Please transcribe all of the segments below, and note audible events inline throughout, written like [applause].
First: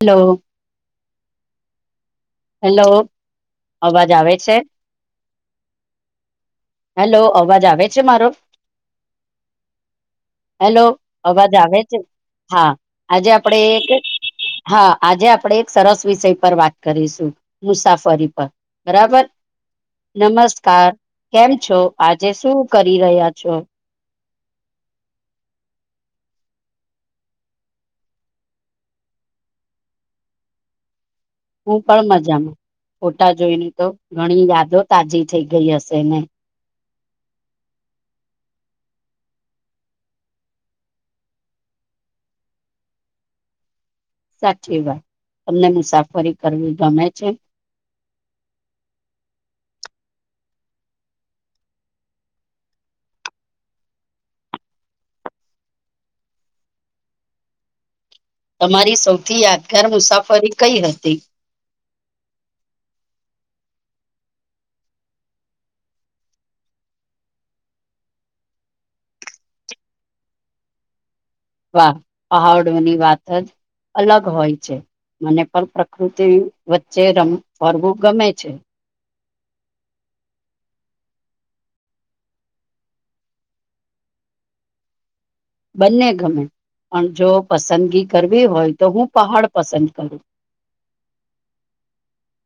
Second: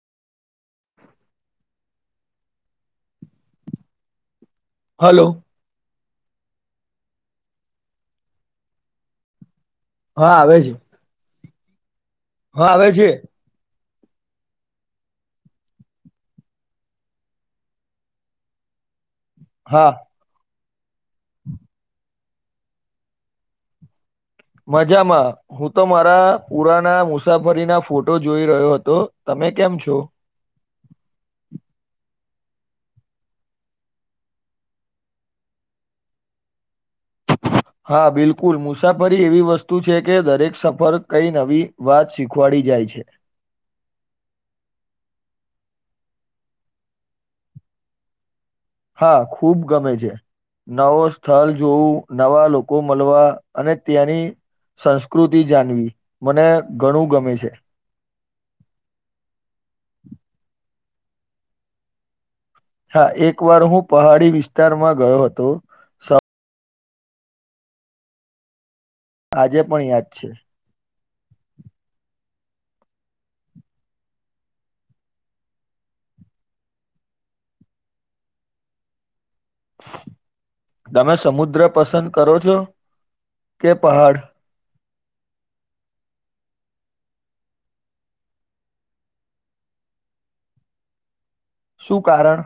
Hello hello અવાજ આવે છે હલોો હેલો અવાજ આવે છે મારો હા આવે છે હેલો અવાજ આવે છે હા આવે છે આજે આપડે હા આજે આપણેે એક સરસ વિષય પર વાત કરીશું મુસાફરી પર બરાબર હા નમસ્કાર કેમ છો આજે શું કરી રહ્યા છો મજામાં હું તો મારા પુરાના મુસાફરી ના ફોટો જોઈ રહ્યો હતો મેં કેમ છો હું પણ મજામાં ફોટા જોઈને તો ઘણી યાદો તાજી થઈ ગઈ હશે ને હા બિલકુલ મુસાફરી એવી વસ્તુ છે કે દરેક સફર કઈ નવી વાત શીખવાડી જાય છે [inaudible] સાચી વાત તમને મુસાફરી કરવી ગમે છે હા ખુબ ગમે છે નવો સ્થળ જોવું નવા લોકો મળવા અને ત્યાંની સંસ્કૃતિ જાણવી મને ઘણું ગમે છે તમારી બ હા એક વાર હું પહાડી વિસ્તારમાં ગયો હતો આજે પણ યાદ છે વા પહાડોની વાત જ અલગ હોય છે મને પણ પ્રકૃતિ વચ્ચે રમ ફરવું ગમે છે [inaudible] તમે સમુદ્ર પસંદ કરો છો કે પહાડ બંને ગમે પણ જો પસંદગી કરવી હોય તો હું પહાડ પસંદ કરું શું કારણ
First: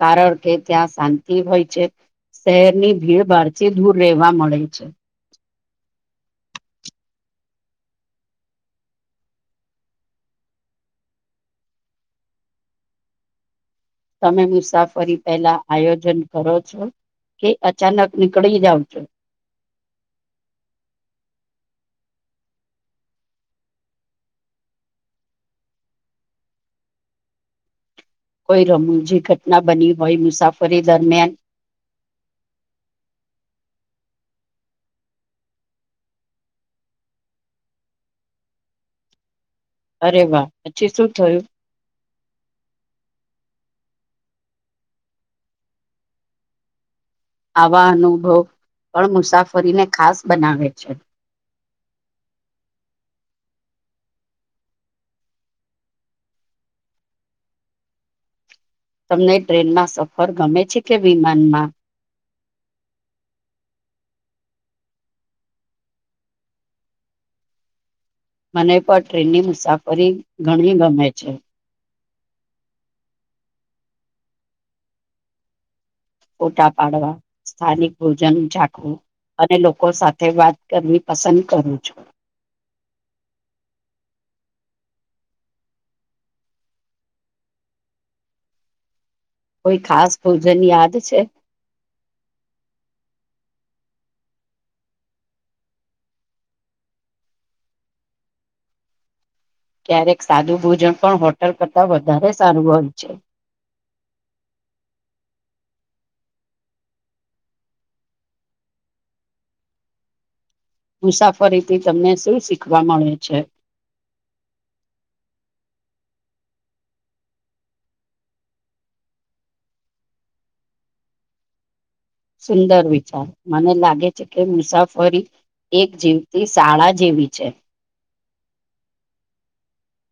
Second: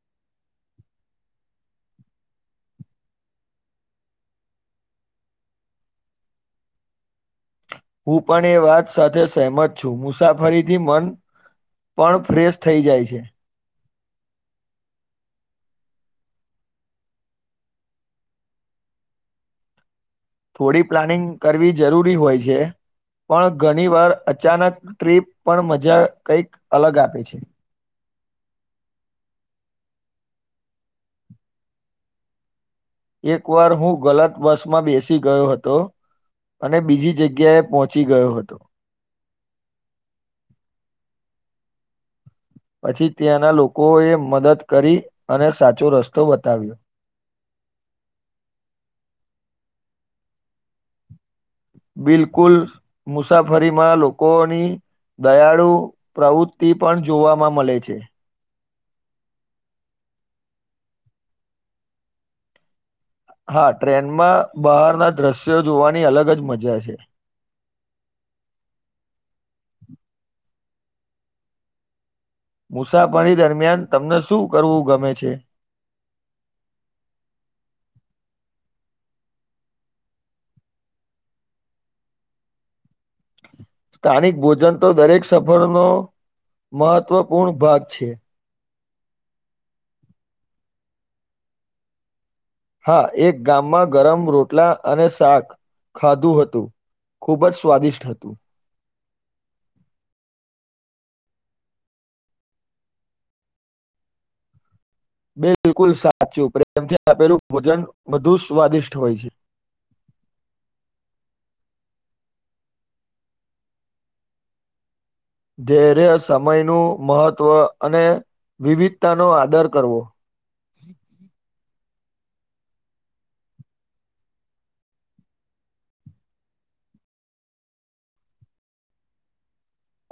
કારણ કે ત્યાં શાંતિ હોય છે શહેરની ભીડભાડથી દૂર રહેવા મળે છે હું પણ એ વાત સાથે શેહમત છું મુસાફરીથી મન પણ ફ્રેશ થઈ જાય છે તમે મુસાફરી પહેલા આયોજન કરો છો કે અચાનક નીકળી જાવ છો થોડી પ્લાનિંગ કરવી જરૂરી હોય છે પણ ઘણી વાર અચાનક ટ્રીપ પણ મજા કંઈક અલગ આપે છે [inaudible] કોઈ રમૂજી ઘટના બની હોય મુસાફરી દરમિયાન એક વાર હું ગલત બસમાં બેસી ગયો હતો અને બીજી જગ્યાએ પહોંચી ગયો હતો અરે વાહ પછી શું થયું પછી ત્યાંના લોકોએ મદદ કરી અને સાચો રસ્તો બતાવ્યો આવા અનુભવ પણ મુસાફરીને ખાસ બનાવે છે બિલકુલ મુસાફરીમાં લોકોની દયાળુ પ્રવૃત્તિ પણ જોવામાં મળે છે તમને ટ્રેનમાં સફર ગમે છે કે વિમાનમાં હા ટ્રેનમાં બહારના દ્રશ્યો જોવાની અલગ જ મજા છે મને પણ ટ્રેનની મુસાફરી ઘણી ગમે છે મુસાફરી દરમિયાન તમને શું કરવું ગમે છે ફોટા પાડવા સ્થાનિક ભોજન ચાખવું અને લોકો સાથે વાત કરવી પસંદ કરું છું સ્થાનિક ભોજન તો દરેક સફરનો મહત્વપૂર્ણ ભાગ છે કોઈ ખાસ ભોજન યાદ છે હા એક ગામમાં ગરમ રોટલા અને શાક ખાધું હતું ખૂબ જ સ્વાદિષ્ટ હતું [inaudible] ક્યારેક સાદુ ભોજન પણ હોટલ કરતાં વધારે સારું હોય છે [inaudible] બિલકુલ સાચું પ્રેમથી આપેલું ભોજન વધુ સ્વાદિષ્ટ હોય છે [inaudible] મુસાફરીથી તમને શું શીખવા મળે છે ધૈર્ય સમયનું મહત્ત્વ અને વિવિધતાનો આદર કરવો [inaudible] સુંદર વિચાર મને લાગે છે કે મુસાફરી એક જીવતી શાળા જેવી છે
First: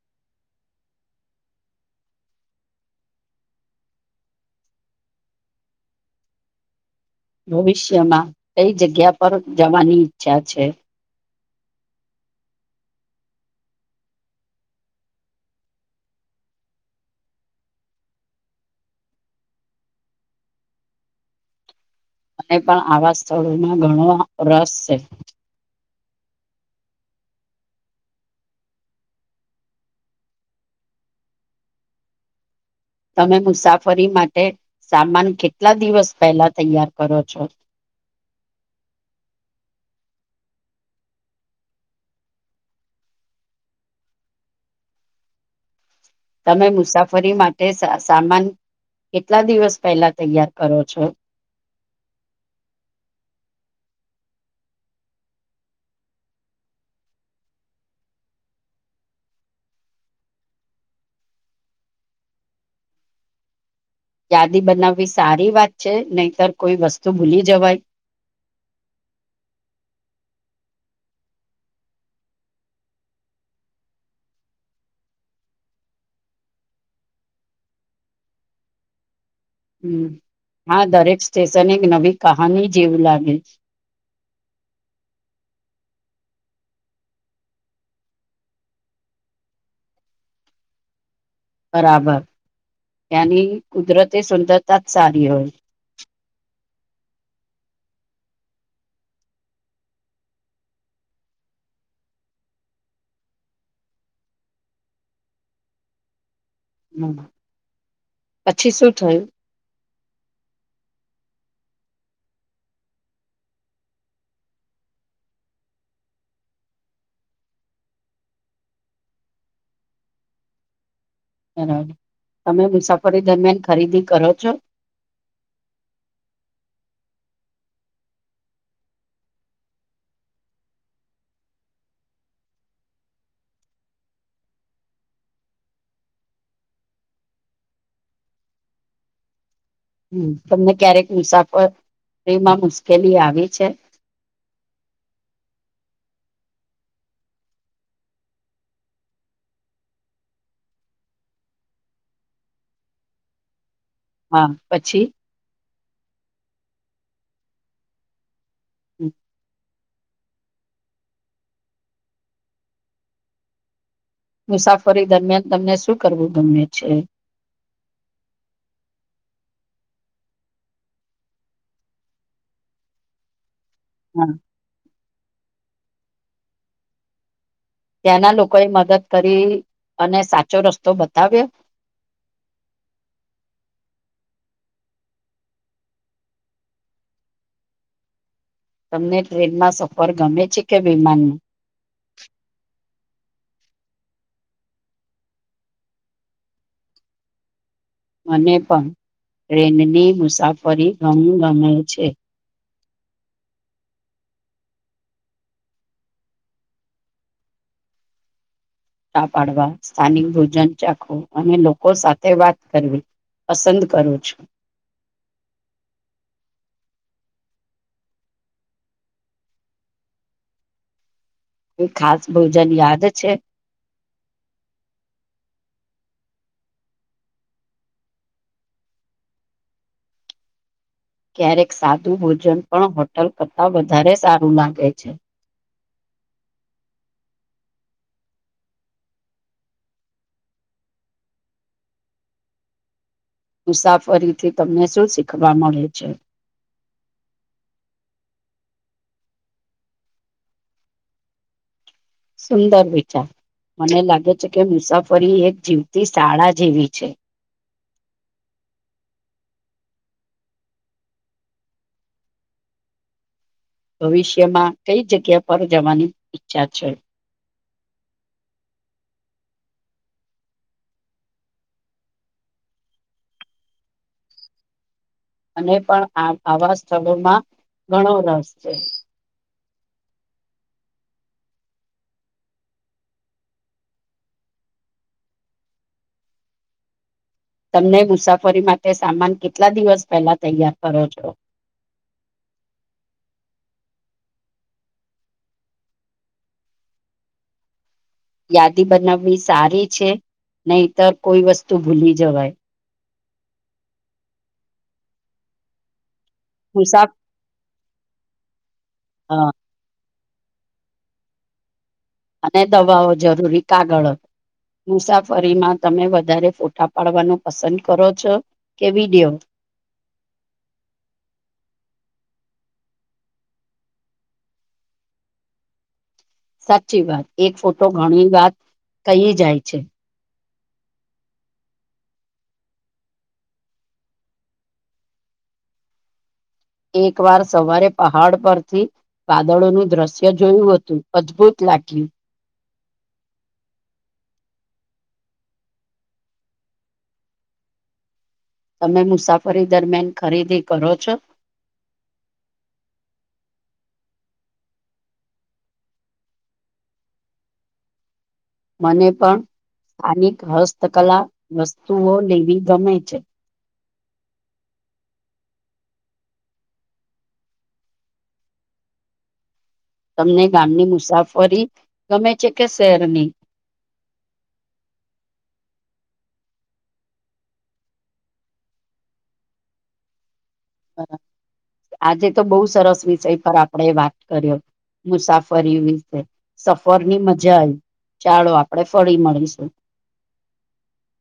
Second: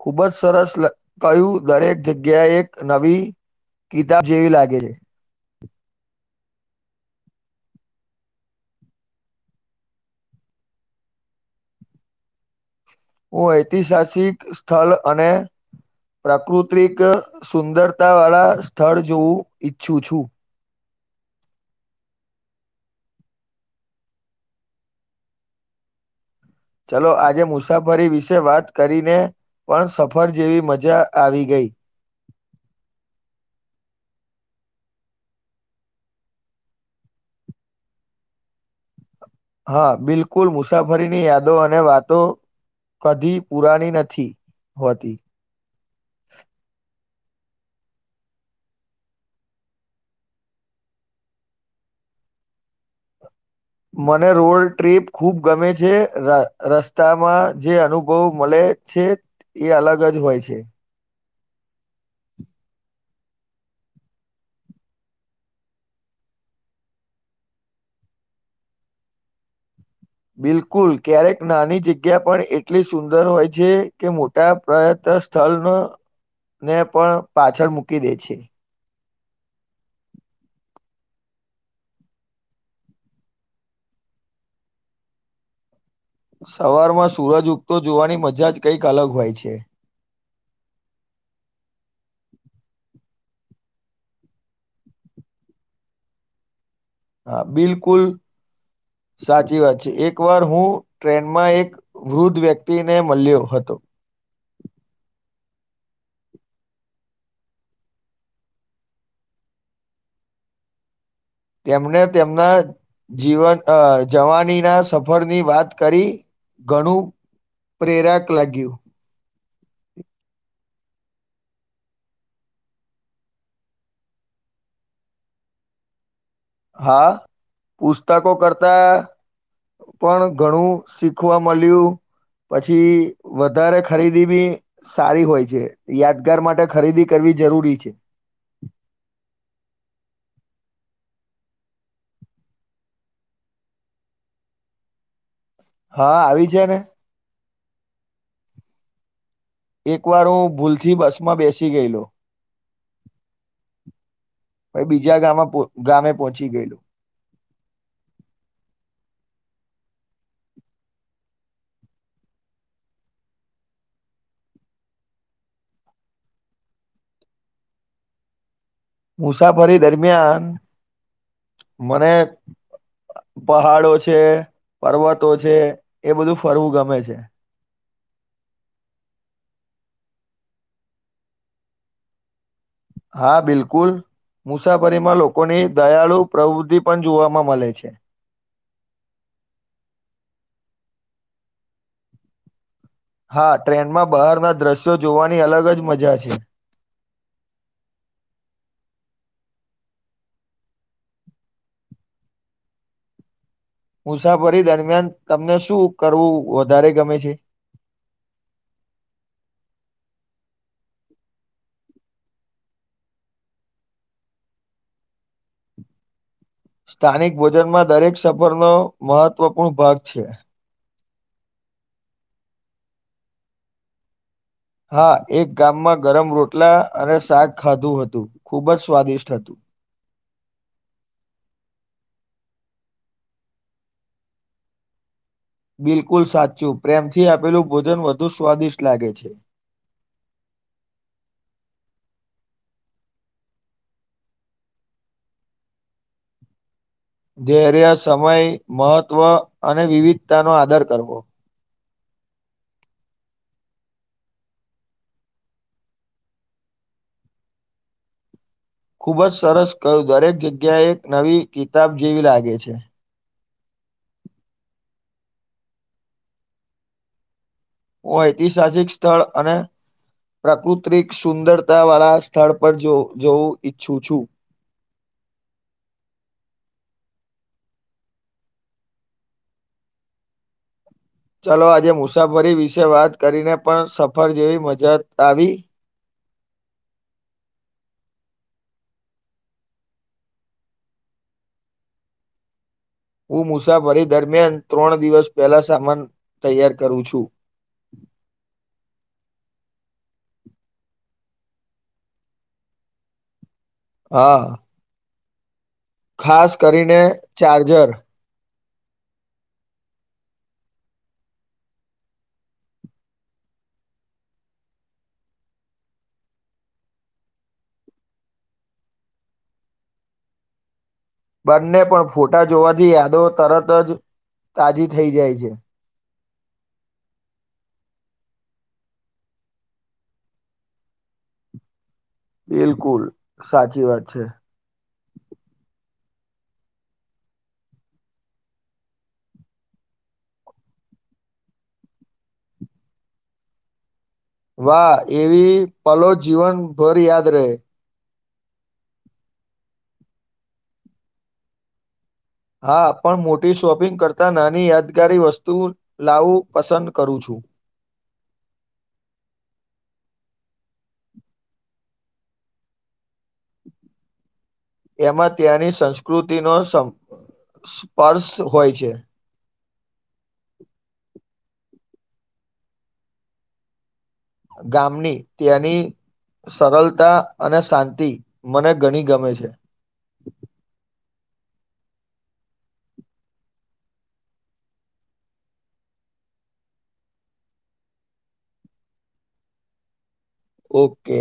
ખૂબ જ સરસ લ કહ્યું દરેક જગ્યાએ એક નવી કિતાબ જેવી લાગે છે [inaudible] ભવિષ્યમાં કઈ જગ્યા પર જવાની ઈચ્છા છે હું ઐતિહાસિક સ્થળ અને પ્રાકૃતિક સુંદરતા વાળા સ્થળ જોવું ઈચ્છું છું [inaudible] અને પણ આવા સ્થળોમાં ઘણો રસ છે ચલો આજે મુસાફરી વિશે વાત કરીને પણ સફર જેવી મજા આવી ગઈ [inaudible] તમે મુસાફરી માટે સામાન કેટલા દિવસ પહેલા તૈયાર કરો છો [inaudible] હા બિલકુલ મુસાફરીની યાદો અને વાતો કદીી પુરાની નથી હોતી તમે મુસાફરી માટે સામાન કેટલા દિવસ પહેલા તૈયાર કરો છો મને રોડ ટ્રીપ ખૂબ ગમે છે રસ્તામાં જે અનુભવ મળે છે છે એ અલગ જ હોય છે યાદી બનાવવી સારી વાત છે નહીતર કોઈ વસ્તુ ભૂલી જવાય [inaudible] બિલકુલ ક્યારેક નાની જગ્યા પણ એટલી સુંદર હોય છે કે મોટા પ્રયત્ન સ્થળ ને પણ પાછળ મૂકી દે છે હમ હા દરેક સ્ટેશન એક નવી કહાની જેવું લાગે છે [inaudible] સવારમાં સૂરજ ઉગતો જોવાની મજા જ કંઈક અલગ હોય છે બરાબર એની કુદરતે સુંદરતા સધ હોય હા બિલકુલ સાચી વાત છે, એક વાર હું ટ્રેનમાં એક વૃદ્ધ વ્યક્તિને મલયો હતો. [inaudible] હમ પછી શું થયું? તેમણે તેમના જીવન અ જવાનીના સફરની વાત કરી ઘણું પ્રેરાક લાગ્યું. બરાબર તમે મુસાફરી દરમિયાન ખરીદી કરો છો? [inaudible] હા પુસ્તકો કરતા પણ ઘણું શીખવા મલયુ પછી વધારે ખરીદી બી સારી હોય છે, યાદગાર માટે ખરીદી કરવી જરૂરી છે. [inaudible] તમને ક્યારેક મુસાફરીમાં મુશ્કેલી આવી છે? [inaudible] હા આવી છે ને એક વાર હું ભૂલથી બસમાં બેસી ગયલો હા પહી પછી બીજા ગામ ગામે પોહોચી ગયેલું હમ. મુસાફરી દરમિયાન તમને શું કરવું ગમે છે? મુસાફરી દરમિયાન મને પહાડો છે, હા પર્વતો છે, એ બધું ફરવું ગમે છે. ત્યાંના લોકોએ મદદ કરી અને સાચો રસ્તો બતાવ્યો? [inaudible] હા બિલકુલ મુસાફરીમાં લોકોની દયાળુ પ્રવૃત્તિ પણ જોવામાં મળે છે તમને ટ્રેનમાં સફર ગમે છે કે વિમાન? હા ટ્રેનમાં બહારના દ્રશ્યો જોવાની અલગ જ મજા છે. મને પણ ટ્રેનની મુસાફરી ગમ ગમે છે. મુસાફરી દરમિયાન તમને શું કરવું વધારે ગમે છે? [inaudible] તા પાડવા સ્થાનિક ભોજન ચાખવું અને લોકો સાથે વાત કરવી પસંદ કરું છું. સ્થાનિક ભોજનમાં દરેક સફરનો મહત્વપૂર્ણ ભાગ છે. કોઈ ખાસ ભોજન યાદ છે? હા એક ગામમાં ગરમ રોટલા અને શાક ખાધું હતું ખૂબ જ સ્વાદિષ્ટ હતું. [inaudible] ક્યારેક સાદું ભોજન પણ હોટલ કરતાં વધારે સારું લાગે છે. બિલકુલ સાચું પ્રેમથી આપેલું ભોજન વધુ સ્વાદિષ્ટ લાગે છે. [inaudible] મુસાફરીથી તમને શું શીખવા મળે છે? ધૈર્ય, સમય, મહત્વ અને વિવિધતાનો આદર કરવો સુંદર વિચા મને લાગે છે, કે મુસાફરી એક જીવતી શાળા જેવી છે. ખૂબ જ સરસ કહ્યું દરેક જગ્યાએ એક નવી કિતાબ જેવી લાગે છે. ભવિષ્યમાં કઈ જગ્યા પર જવાની ઈચ્છા છે. ઐતિસાાસિક સ્થળ અને પ્રાકૃતિક સુંદરતા વાળા સ્થળ પર જો જોવું ઈચ્છું છું. અને પણ આ આવા સ્થળોમાં ઘણો રસ છે. ચલો આજે મુસાફરી વિશે વાત કરીને પણ સફર જેવી મજા આવી તમને મુસાફરી માટે સામાન કેટલા દિવસ પહેલા તૈયાર કરો છો [inaudible] હું મુસાફરી દરમિયાન ત્રણ દિવસ પહેલા સામાન તૈયાર કરું છું [inaudible] યાદી બનાવવી સારી છે નહીતર કોઈ વસ્તુ ભૂલી જવાય હા ખાસ કરીને ચાર્જર હા અને દવાઓ જરૂરી કાગળ હતો મુસાફરીમાં તમે વધારે ફોટા પાડવાનું પસંદ કરો છો કેવિડિયો બંને પણ ફોટા જોવાથી યાદો તરત જ તાજી થઈ જાય છે સાચી વાત એક ફોટો ઘણી વાત કહી જાય છે બિલકુલ સાચી વાત છે એક વાર સવારે પહાડ પરથી વાદળોનુંું દ્રશ્ય જોયું હતું અદભુત લાગલી વાહ એવી પલો જીવનભર યાદ રહે તમે મુસાફરી દરમિયાન ખરીદી કરો છો હા પણ મોટી શોપિંગ કરતાં નાની યાદગારી વસ્તુ લાવું પસંદ કરું છું [inaudible] મને પણ સ્થાનિક હસ્તકલા વસ્તુઓ લેવી ગમે છે [inaudible] એમાં ત્યાંની સંસ્કૃતિનો સ્પર્શ હોય છે તમને ગામની મુસાફરી ગમે છે કે શહેરની ગામની ત્યાંની સરળતા અને શાંતિ મને ઘણી ગમે છે. આજે તો બહુ સરસ વિષય પર આપણેે વાત કર્યો. મુસાફરી વિશે સફર ની મજા આવી. ચાલો આપડે ફરી મળીશું. ઓકે.